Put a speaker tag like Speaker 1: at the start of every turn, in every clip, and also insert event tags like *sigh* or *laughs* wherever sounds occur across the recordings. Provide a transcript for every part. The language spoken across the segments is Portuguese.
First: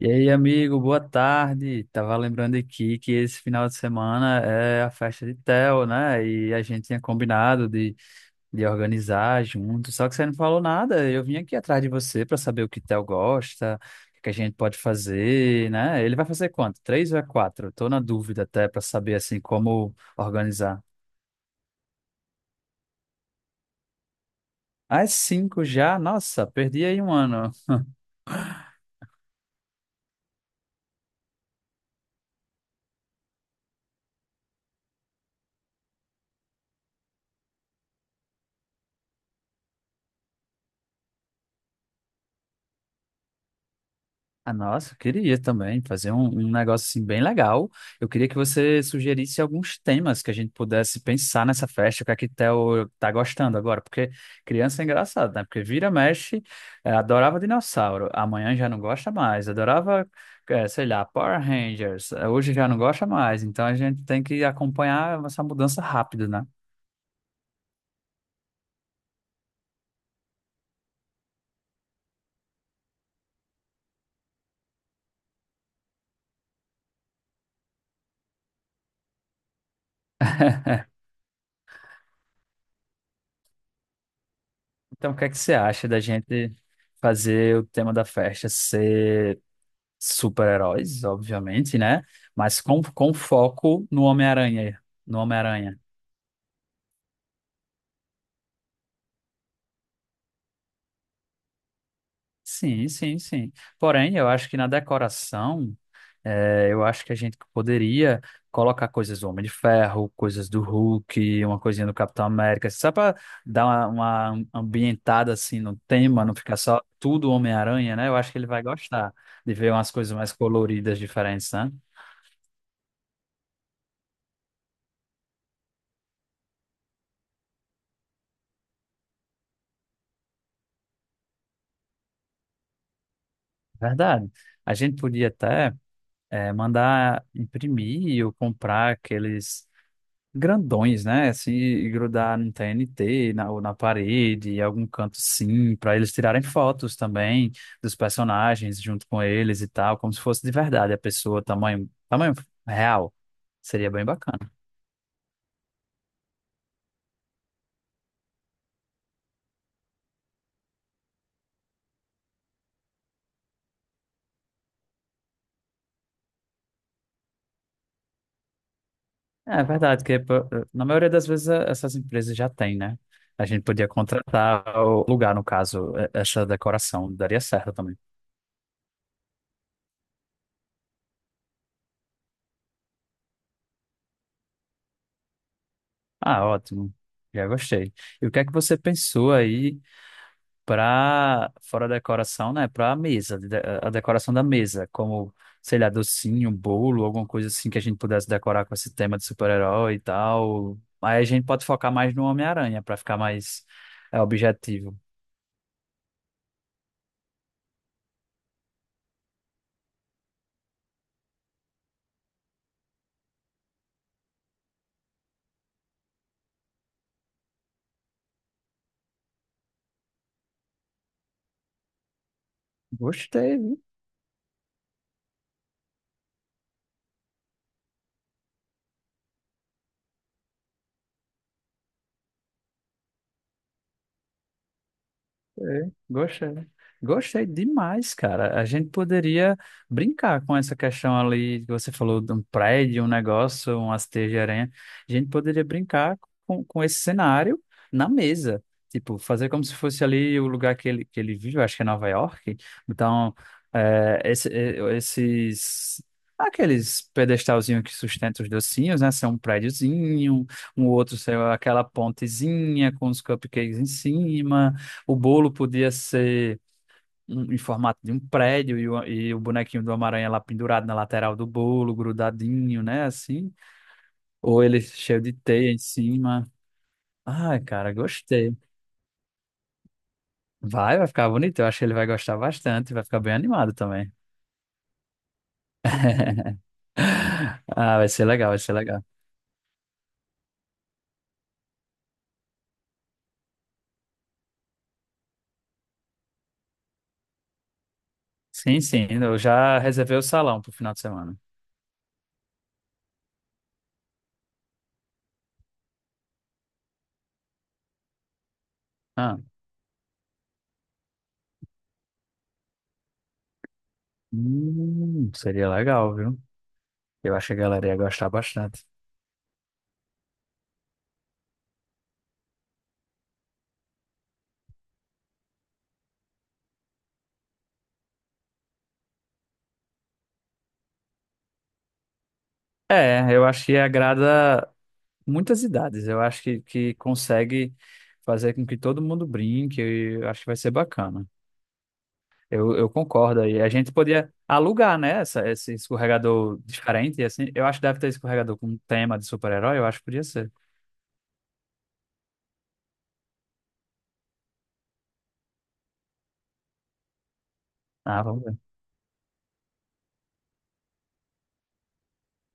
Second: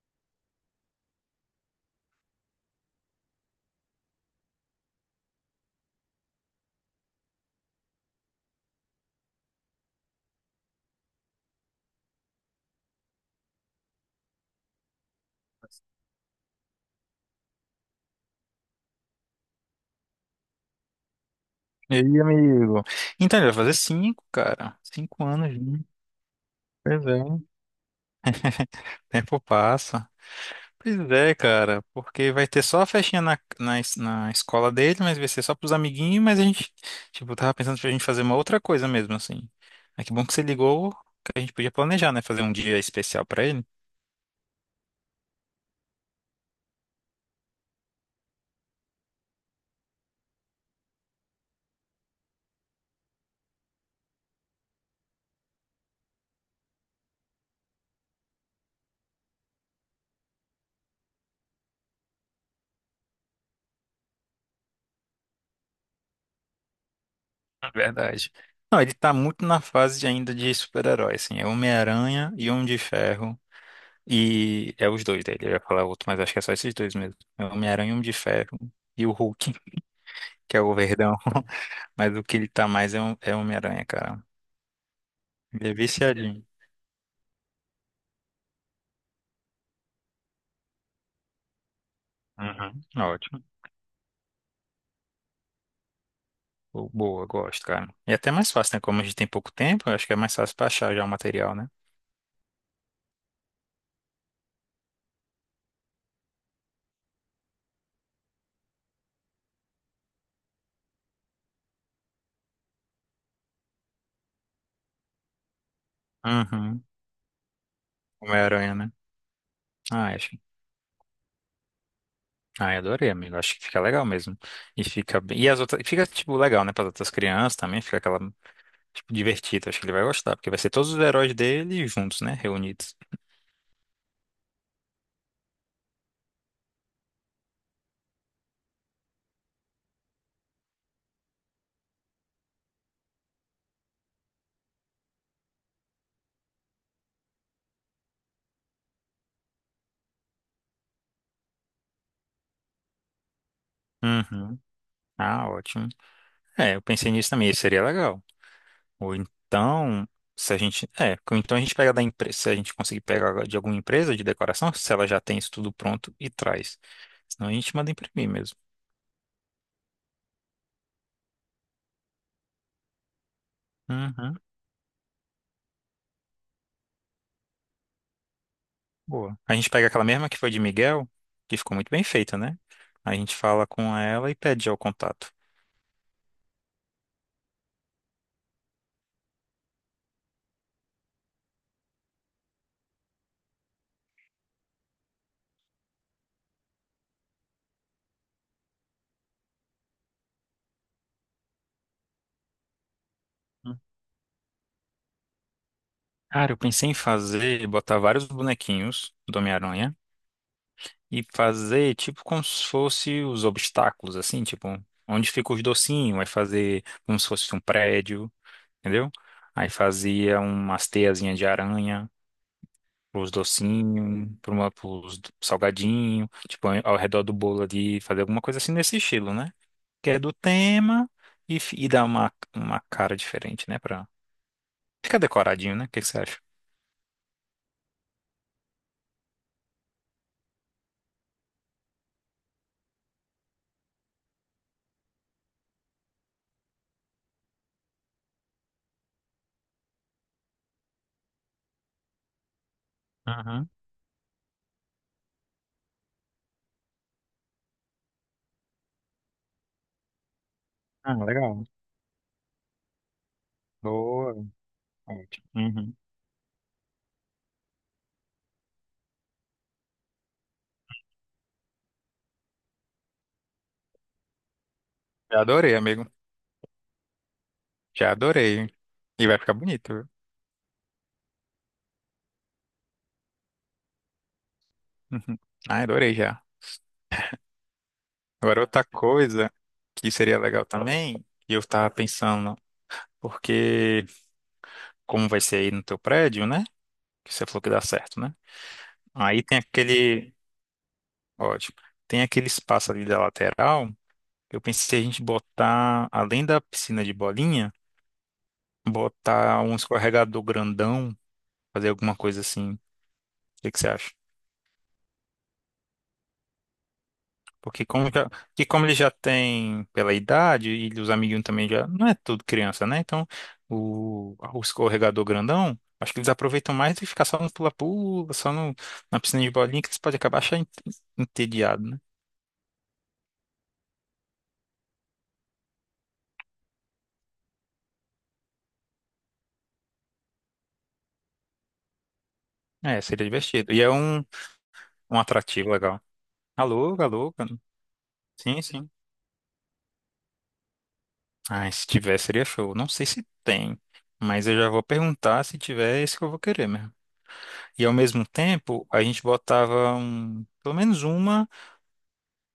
Speaker 1: E aí, amigo, boa tarde. Tava lembrando aqui que esse final de semana é a festa de Tel, né? E a gente tinha combinado de organizar junto, só que você não falou nada. Eu vim aqui atrás de você para saber o que Tel gosta, o que que a gente pode fazer, né? Ele vai fazer quanto? Três ou é quatro? Tô na dúvida até para saber assim como organizar.
Speaker 2: E aí, amigo? Então, ele vai fazer cinco, cara.
Speaker 1: Ah, é
Speaker 2: 5 anos,
Speaker 1: cinco
Speaker 2: né?
Speaker 1: já? Nossa, perdi aí
Speaker 2: Pois
Speaker 1: um
Speaker 2: é. O
Speaker 1: ano.
Speaker 2: tempo passa. Pois é, cara. Porque vai ter só a festinha na escola dele, mas vai ser só pros amiguinhos, mas a gente, tipo, tava pensando pra gente fazer uma outra coisa mesmo, assim. Mas que bom que você ligou, que a gente podia planejar, né? Fazer um dia especial pra ele.
Speaker 1: Ah, nossa, eu queria também fazer um negócio assim bem legal. Eu queria que você sugerisse alguns temas que a gente pudesse pensar nessa festa, o que a Quitel tá gostando agora, porque criança é engraçado, né? Porque vira, mexe, adorava dinossauro, amanhã já não gosta mais, adorava, sei lá, Power Rangers, hoje já não gosta mais, então a gente tem que acompanhar essa mudança rápido, né?
Speaker 2: Na verdade. Não, ele tá muito na fase ainda de super-herói, assim. É Homem-Aranha e Homem de Ferro. E é os dois dele, eu ia falar outro, mas acho que é só esses dois mesmo. É o Homem-Aranha e o Homem de Ferro. E o Hulk, *laughs* que é o
Speaker 1: *laughs*
Speaker 2: verdão. *laughs* Mas o que ele tá mais é o Homem-Aranha, cara.
Speaker 1: Então, o que é que você
Speaker 2: Ele é
Speaker 1: acha da
Speaker 2: viciadinho.
Speaker 1: gente fazer o tema da festa ser super-heróis, obviamente, né? Mas
Speaker 2: Uhum,
Speaker 1: com
Speaker 2: ótimo.
Speaker 1: foco no Homem-Aranha. No Homem-Aranha.
Speaker 2: Boa, gosto, cara. E até mais fácil, né? Como a gente tem pouco tempo, eu acho que é mais fácil pra achar já o material, né?
Speaker 1: Sim, sim, sim. Porém, eu acho que na decoração, eu acho que a gente poderia colocar coisas do Homem de Ferro, coisas do Hulk, uma coisinha do Capitão América, assim, só para dar uma ambientada assim no tema, não ficar só
Speaker 2: Uhum.
Speaker 1: tudo Homem-Aranha, né? Eu acho que ele vai
Speaker 2: Homem-Aranha, né?
Speaker 1: gostar de ver umas
Speaker 2: Ah,
Speaker 1: coisas mais
Speaker 2: acho.
Speaker 1: coloridas, diferentes, né?
Speaker 2: Ah, eu adorei, amigo. Acho que fica legal mesmo. E fica bem. E as outras. Fica, tipo, legal, né? Para as outras crianças também. Fica aquela divertido, acho que ele vai gostar, porque vai ser todos os heróis dele juntos, né? Reunidos.
Speaker 1: Verdade. A gente podia até, mandar imprimir ou comprar aqueles grandões, né? Assim, e grudar no TNT, na, ou na parede, em algum canto sim, para eles tirarem fotos também dos personagens junto com eles e tal, como se fosse de verdade a pessoa, tamanho, tamanho real. Seria bem bacana.
Speaker 2: Uhum. Ah, ótimo. É, eu pensei nisso também, isso seria legal. Ou então, se a gente. É, ou então a gente pega da empresa. Se a gente conseguir pegar de alguma empresa de decoração, se ela já tem isso tudo pronto e traz. Senão a gente manda imprimir mesmo.
Speaker 1: É verdade, que pô, na maioria das vezes essas empresas já têm, né? A gente podia
Speaker 2: Uhum,
Speaker 1: contratar o lugar, no caso, essa decoração, daria certo também.
Speaker 2: boa. A gente pega aquela mesma que foi de Miguel, que ficou muito bem feita, né? A gente fala com ela e pede já o contato.
Speaker 1: Ah, ótimo. Já gostei. E o que é que você pensou aí para fora da decoração, né? Para a mesa, a decoração da mesa, como, sei lá, docinho, um bolo, alguma coisa assim que a gente pudesse decorar com esse tema de super-herói e tal. Aí a gente pode focar mais no Homem-Aranha para ficar mais
Speaker 2: Hum.
Speaker 1: objetivo.
Speaker 2: Cara, eu pensei em fazer, botar vários bonequinhos do Homem-Aranha e fazer tipo como se fosse os obstáculos, assim, tipo, onde fica os docinhos, vai fazer como se fosse um prédio. Entendeu? Aí fazia umas teiazinhas de aranha pros
Speaker 1: Gostei.
Speaker 2: docinhos, pra pros salgadinhos, tipo, ao redor do bolo ali, fazer alguma coisa assim nesse estilo, né? Que é do tema e, e dá uma cara diferente, né? Pra ficar decoradinho, né? O
Speaker 1: É,
Speaker 2: que que você acha?
Speaker 1: gostei. Gostei demais, cara. A gente poderia brincar com essa questão ali que você falou de um prédio, um negócio, um hasteio de aranha. A gente poderia brincar com esse cenário na mesa. Tipo, fazer como se fosse ali o lugar que ele vive, eu acho que é Nova York. Então,
Speaker 2: Uhum.
Speaker 1: esses, aqueles pedestalzinhos que sustentam os docinhos, né? São um prédiozinho, um
Speaker 2: Ah,
Speaker 1: outro, sei lá,
Speaker 2: legal.
Speaker 1: aquela pontezinha com os cupcakes em
Speaker 2: Boa.
Speaker 1: cima. O
Speaker 2: Ótimo.
Speaker 1: bolo podia
Speaker 2: Uhum.
Speaker 1: ser em formato de um prédio e o bonequinho do Homem-Aranha lá pendurado na lateral do bolo, grudadinho, né? Assim. Ou ele cheio de
Speaker 2: Já
Speaker 1: teia
Speaker 2: adorei,
Speaker 1: em
Speaker 2: amigo.
Speaker 1: cima. Ai, cara,
Speaker 2: Já
Speaker 1: gostei.
Speaker 2: adorei. E vai ficar bonito, viu?
Speaker 1: Vai ficar bonito. Eu acho que ele vai gostar bastante. Vai ficar bem animado também.
Speaker 2: Uhum. Ah, adorei já.
Speaker 1: *laughs* Ah, vai ser legal, vai
Speaker 2: Agora
Speaker 1: ser
Speaker 2: outra
Speaker 1: legal.
Speaker 2: coisa que seria legal também, e eu tava pensando, porque como vai ser aí no teu prédio, né? Que você falou que dá certo, né?
Speaker 1: Sim, sim. Eu
Speaker 2: Aí tem
Speaker 1: já reservei o
Speaker 2: aquele,
Speaker 1: salão pro final de semana.
Speaker 2: ótimo, tem aquele espaço ali da lateral. Eu pensei a gente botar, além da piscina de bolinha,
Speaker 1: Ah,
Speaker 2: botar um escorregador grandão, fazer alguma coisa assim. O que que você acha?
Speaker 1: seria legal, viu? Eu acho que a
Speaker 2: Porque
Speaker 1: galera ia
Speaker 2: como
Speaker 1: gostar
Speaker 2: já, que
Speaker 1: bastante.
Speaker 2: como ele já tem pela idade e os amiguinhos também já, não é tudo criança, né? Então, o escorregador grandão, acho que eles aproveitam mais do que ficar só no pula-pula, só no, na piscina de bolinha, que eles podem acabar achando entediado, né?
Speaker 1: É, eu acho que agrada muitas idades. Eu acho que consegue fazer com que todo mundo brinque. Eu acho que vai ser bacana. Eu
Speaker 2: É, seria
Speaker 1: concordo aí. A
Speaker 2: divertido. E é
Speaker 1: gente
Speaker 2: um,
Speaker 1: podia alugar, né,
Speaker 2: um
Speaker 1: essa,
Speaker 2: atrativo
Speaker 1: esse
Speaker 2: legal.
Speaker 1: escorregador
Speaker 2: Alô,
Speaker 1: diferente,
Speaker 2: alô,
Speaker 1: assim.
Speaker 2: cara.
Speaker 1: Eu acho que deve ter escorregador
Speaker 2: Sim,
Speaker 1: com
Speaker 2: sim.
Speaker 1: tema de super-herói. Eu acho que podia ser.
Speaker 2: Ah, se tiver, seria show. Não sei se tem, mas eu já vou perguntar se tiver, é isso que eu vou querer mesmo. E ao
Speaker 1: Ah,
Speaker 2: mesmo
Speaker 1: vamos ver.
Speaker 2: tempo, a gente botava um, pelo menos uma,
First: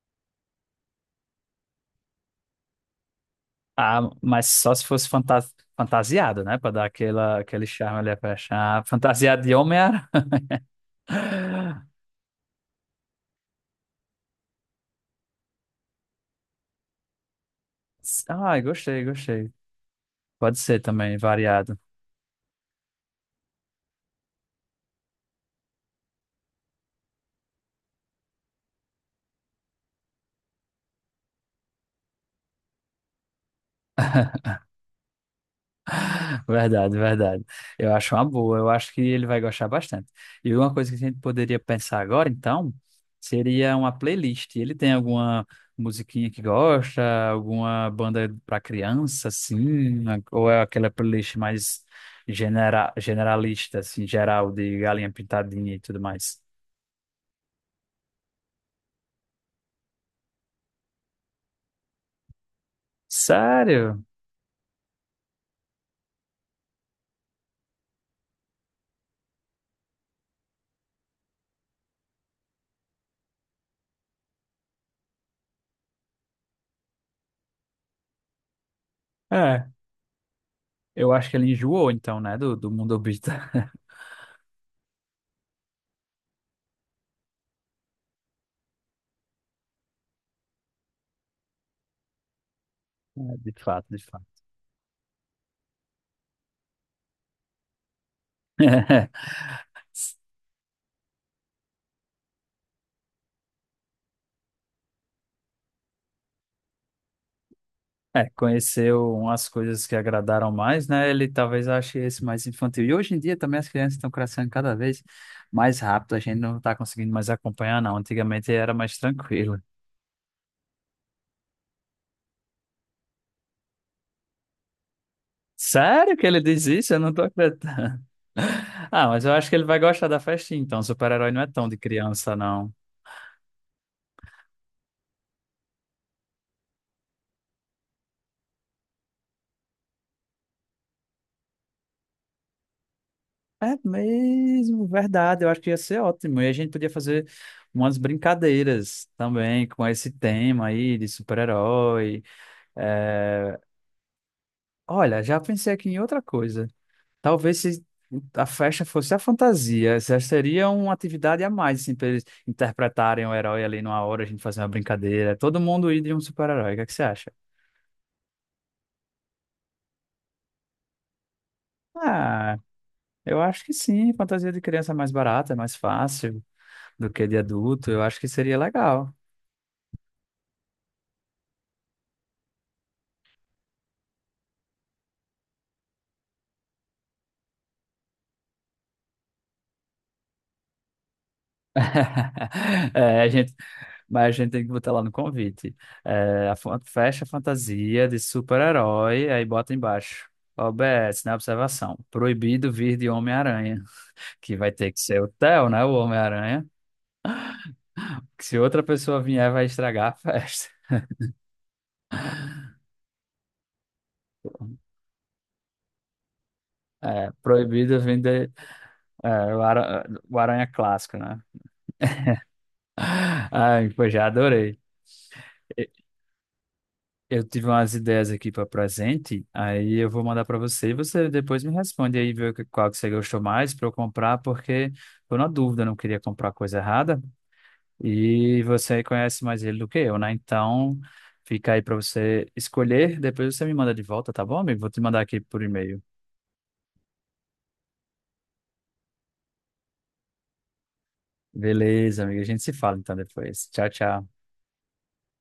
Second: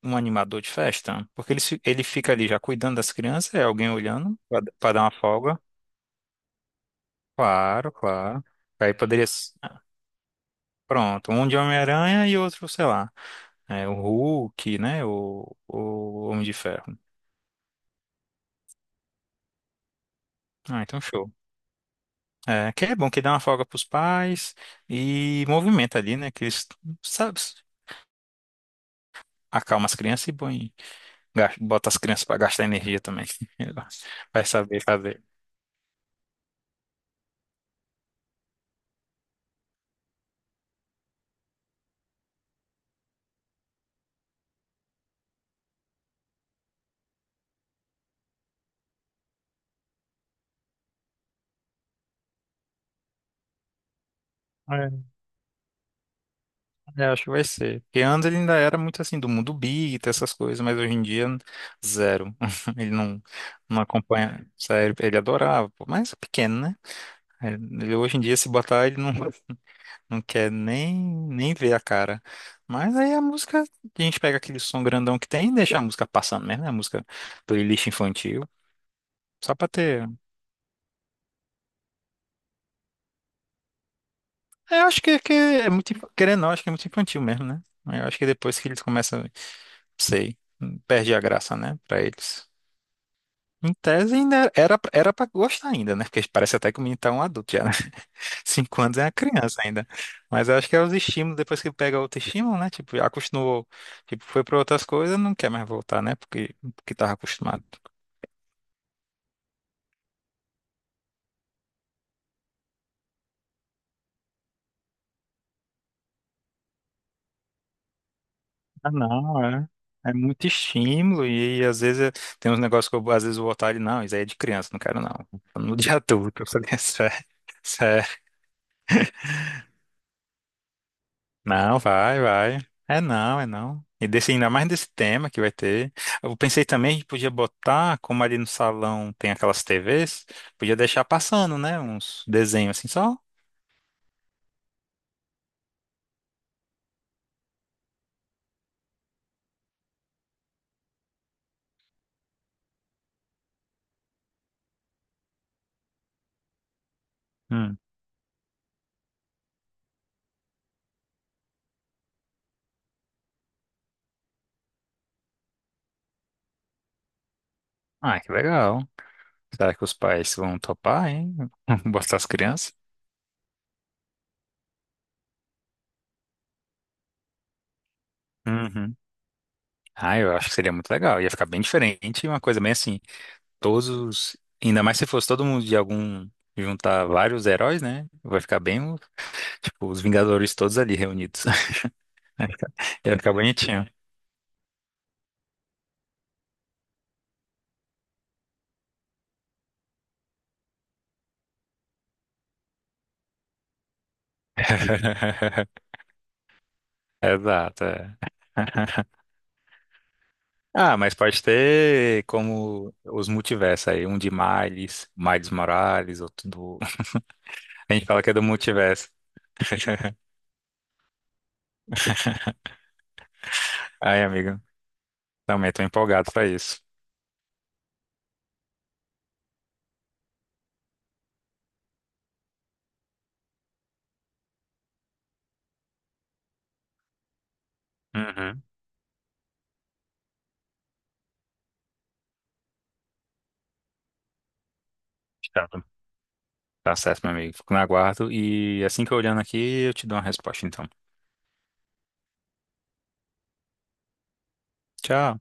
Speaker 2: um animador de festa, porque ele, ele fica ali já cuidando das crianças, é alguém
Speaker 1: Ah,
Speaker 2: olhando
Speaker 1: mas só se
Speaker 2: para dar
Speaker 1: fosse
Speaker 2: uma folga.
Speaker 1: fantasiado, né, para dar aquela, aquele
Speaker 2: Claro,
Speaker 1: charme ali para
Speaker 2: claro.
Speaker 1: achar.
Speaker 2: Aí poderia.
Speaker 1: Fantasiado de Homem-Aranha.
Speaker 2: Pronto, um de
Speaker 1: *laughs*
Speaker 2: Homem-Aranha e outro, sei lá. É, o Hulk, né? O Homem de Ferro.
Speaker 1: Ai, gostei, gostei. Pode ser
Speaker 2: Ah, então
Speaker 1: também,
Speaker 2: show.
Speaker 1: variado.
Speaker 2: É, que é bom que dá uma folga pros pais e movimenta ali, né? Que eles, sabe, acalma as crianças e bota as crianças pra gastar energia também. *laughs* Vai
Speaker 1: *laughs*
Speaker 2: saber fazer.
Speaker 1: Verdade, verdade. Eu acho uma boa, eu acho que ele vai gostar bastante. E uma coisa que a gente poderia pensar agora, então, seria uma playlist. Ele tem alguma musiquinha que gosta, alguma banda para criança, assim, ou é aquela playlist mais generalista, assim, geral, de
Speaker 2: É,
Speaker 1: galinha pintadinha e tudo mais?
Speaker 2: eu acho que vai ser. Porque antes ele ainda era muito assim, do mundo big, essas coisas, mas hoje em dia, zero. *laughs* Ele não, não
Speaker 1: Sério?
Speaker 2: acompanha. Sério, ele adorava, pô, mas é pequeno, né? Ele, hoje em dia, se botar, ele não. Não quer nem ver a cara. Mas aí a música, a gente pega aquele som grandão que tem e deixa a música passando mesmo, né? A música playlist infantil. Só
Speaker 1: É,
Speaker 2: pra ter.
Speaker 1: eu acho que ele enjoou, então, né, do mundo obita. *laughs*
Speaker 2: É, eu acho que é muito, querendo ou não, acho que é muito infantil mesmo, né? Eu acho que depois que eles começam, sei, perde a graça, né? Pra eles.
Speaker 1: De
Speaker 2: Em
Speaker 1: fato, de
Speaker 2: tese
Speaker 1: fato.
Speaker 2: ainda era pra gostar ainda, né? Porque parece até que o menino tá um adulto já, né? 5 anos é uma
Speaker 1: *laughs*
Speaker 2: criança ainda. Mas eu acho que é os estímulos, depois que pega outro estímulo, né? Tipo, acostumou, tipo, foi para outras coisas, não quer mais voltar, né? Porque tava acostumado.
Speaker 1: É, conheceu umas coisas que agradaram mais, né? Ele talvez ache esse mais infantil. E hoje em dia também as crianças estão crescendo cada vez mais rápido, a gente não está conseguindo mais acompanhar, não. Antigamente era
Speaker 2: Ah,
Speaker 1: mais
Speaker 2: não,
Speaker 1: tranquilo.
Speaker 2: é. É muito estímulo e, às vezes tem uns negócios que eu, às vezes eu vou voltar e não, isso aí é de criança, não quero não. No dia
Speaker 1: Sério que
Speaker 2: todo,
Speaker 1: ele diz
Speaker 2: *laughs*
Speaker 1: isso? Eu não tô
Speaker 2: isso
Speaker 1: acreditando.
Speaker 2: é.
Speaker 1: *laughs* Ah, mas eu acho que ele vai gostar da festinha, então. Super-herói não é tão de
Speaker 2: Não, vai,
Speaker 1: criança,
Speaker 2: vai.
Speaker 1: não.
Speaker 2: É não, é não. E desse, ainda mais desse tema que vai ter. Eu pensei também que podia botar, como ali no salão tem aquelas TVs, podia deixar passando, né? Uns desenhos assim só.
Speaker 1: É mesmo, verdade. Eu acho que ia ser ótimo. E a gente podia fazer umas brincadeiras também com esse tema aí de super-herói. Olha, já pensei aqui em outra coisa. Talvez
Speaker 2: Hum.
Speaker 1: se a festa fosse a fantasia, já seria uma atividade a mais, assim, para eles interpretarem o herói ali numa hora, a gente fazer uma brincadeira, todo mundo ir de um super-herói. O que é que você acha?
Speaker 2: Ah, que legal. Será que os pais vão topar, hein? *laughs* Botar as
Speaker 1: Ah,
Speaker 2: crianças?
Speaker 1: eu acho que sim, fantasia de criança é mais barata, é mais fácil do que de adulto, eu acho que seria
Speaker 2: Uhum.
Speaker 1: legal.
Speaker 2: Ah, eu acho que seria muito legal. Ia ficar bem diferente, uma coisa bem assim. Todos, os- Ainda mais se fosse todo mundo de algum, juntar vários heróis, né? Vai ficar bem, tipo, os Vingadores todos ali reunidos.
Speaker 1: *laughs*
Speaker 2: *laughs* Ia
Speaker 1: É, a
Speaker 2: ficar
Speaker 1: gente
Speaker 2: bonitinho.
Speaker 1: mas a gente tem que botar lá no convite. É, a fecha fantasia de super-herói, aí bota embaixo. OBS, na observação. Proibido vir de Homem-Aranha. Que vai ter que ser o Theo,
Speaker 2: *laughs*
Speaker 1: né? O Homem-Aranha.
Speaker 2: Exato, é.
Speaker 1: Que se outra pessoa vier, vai estragar a *laughs* festa.
Speaker 2: Ah, mas pode ter como os multiversos aí, um de Miles, Miles Morales, outro do...
Speaker 1: É,
Speaker 2: *laughs* A
Speaker 1: proibido
Speaker 2: gente
Speaker 1: vir
Speaker 2: fala que é do
Speaker 1: de,
Speaker 2: multiverso.
Speaker 1: é, o, ara- o Aranha clássico, né? *laughs* Ai, pois
Speaker 2: Aí,
Speaker 1: já
Speaker 2: amigo,
Speaker 1: adorei.
Speaker 2: também tô empolgado pra isso.
Speaker 1: Eu tive umas ideias aqui para presente, aí eu vou mandar para você e você depois me responde aí, ver qual que você gostou mais para eu comprar, porque tô na dúvida, não queria comprar coisa errada e
Speaker 2: Uhum.
Speaker 1: você conhece mais ele do que eu, né? Então fica aí para você escolher, depois você me manda de volta, tá bom, amigo? Vou te mandar aqui por
Speaker 2: Tá,
Speaker 1: e-mail.
Speaker 2: tá certo, meu amigo. Fico no aguardo e assim que eu olhando aqui, eu te dou uma resposta, então.
Speaker 1: Beleza, amigo, a gente se fala então depois. Tchau, tchau.
Speaker 2: Tchau.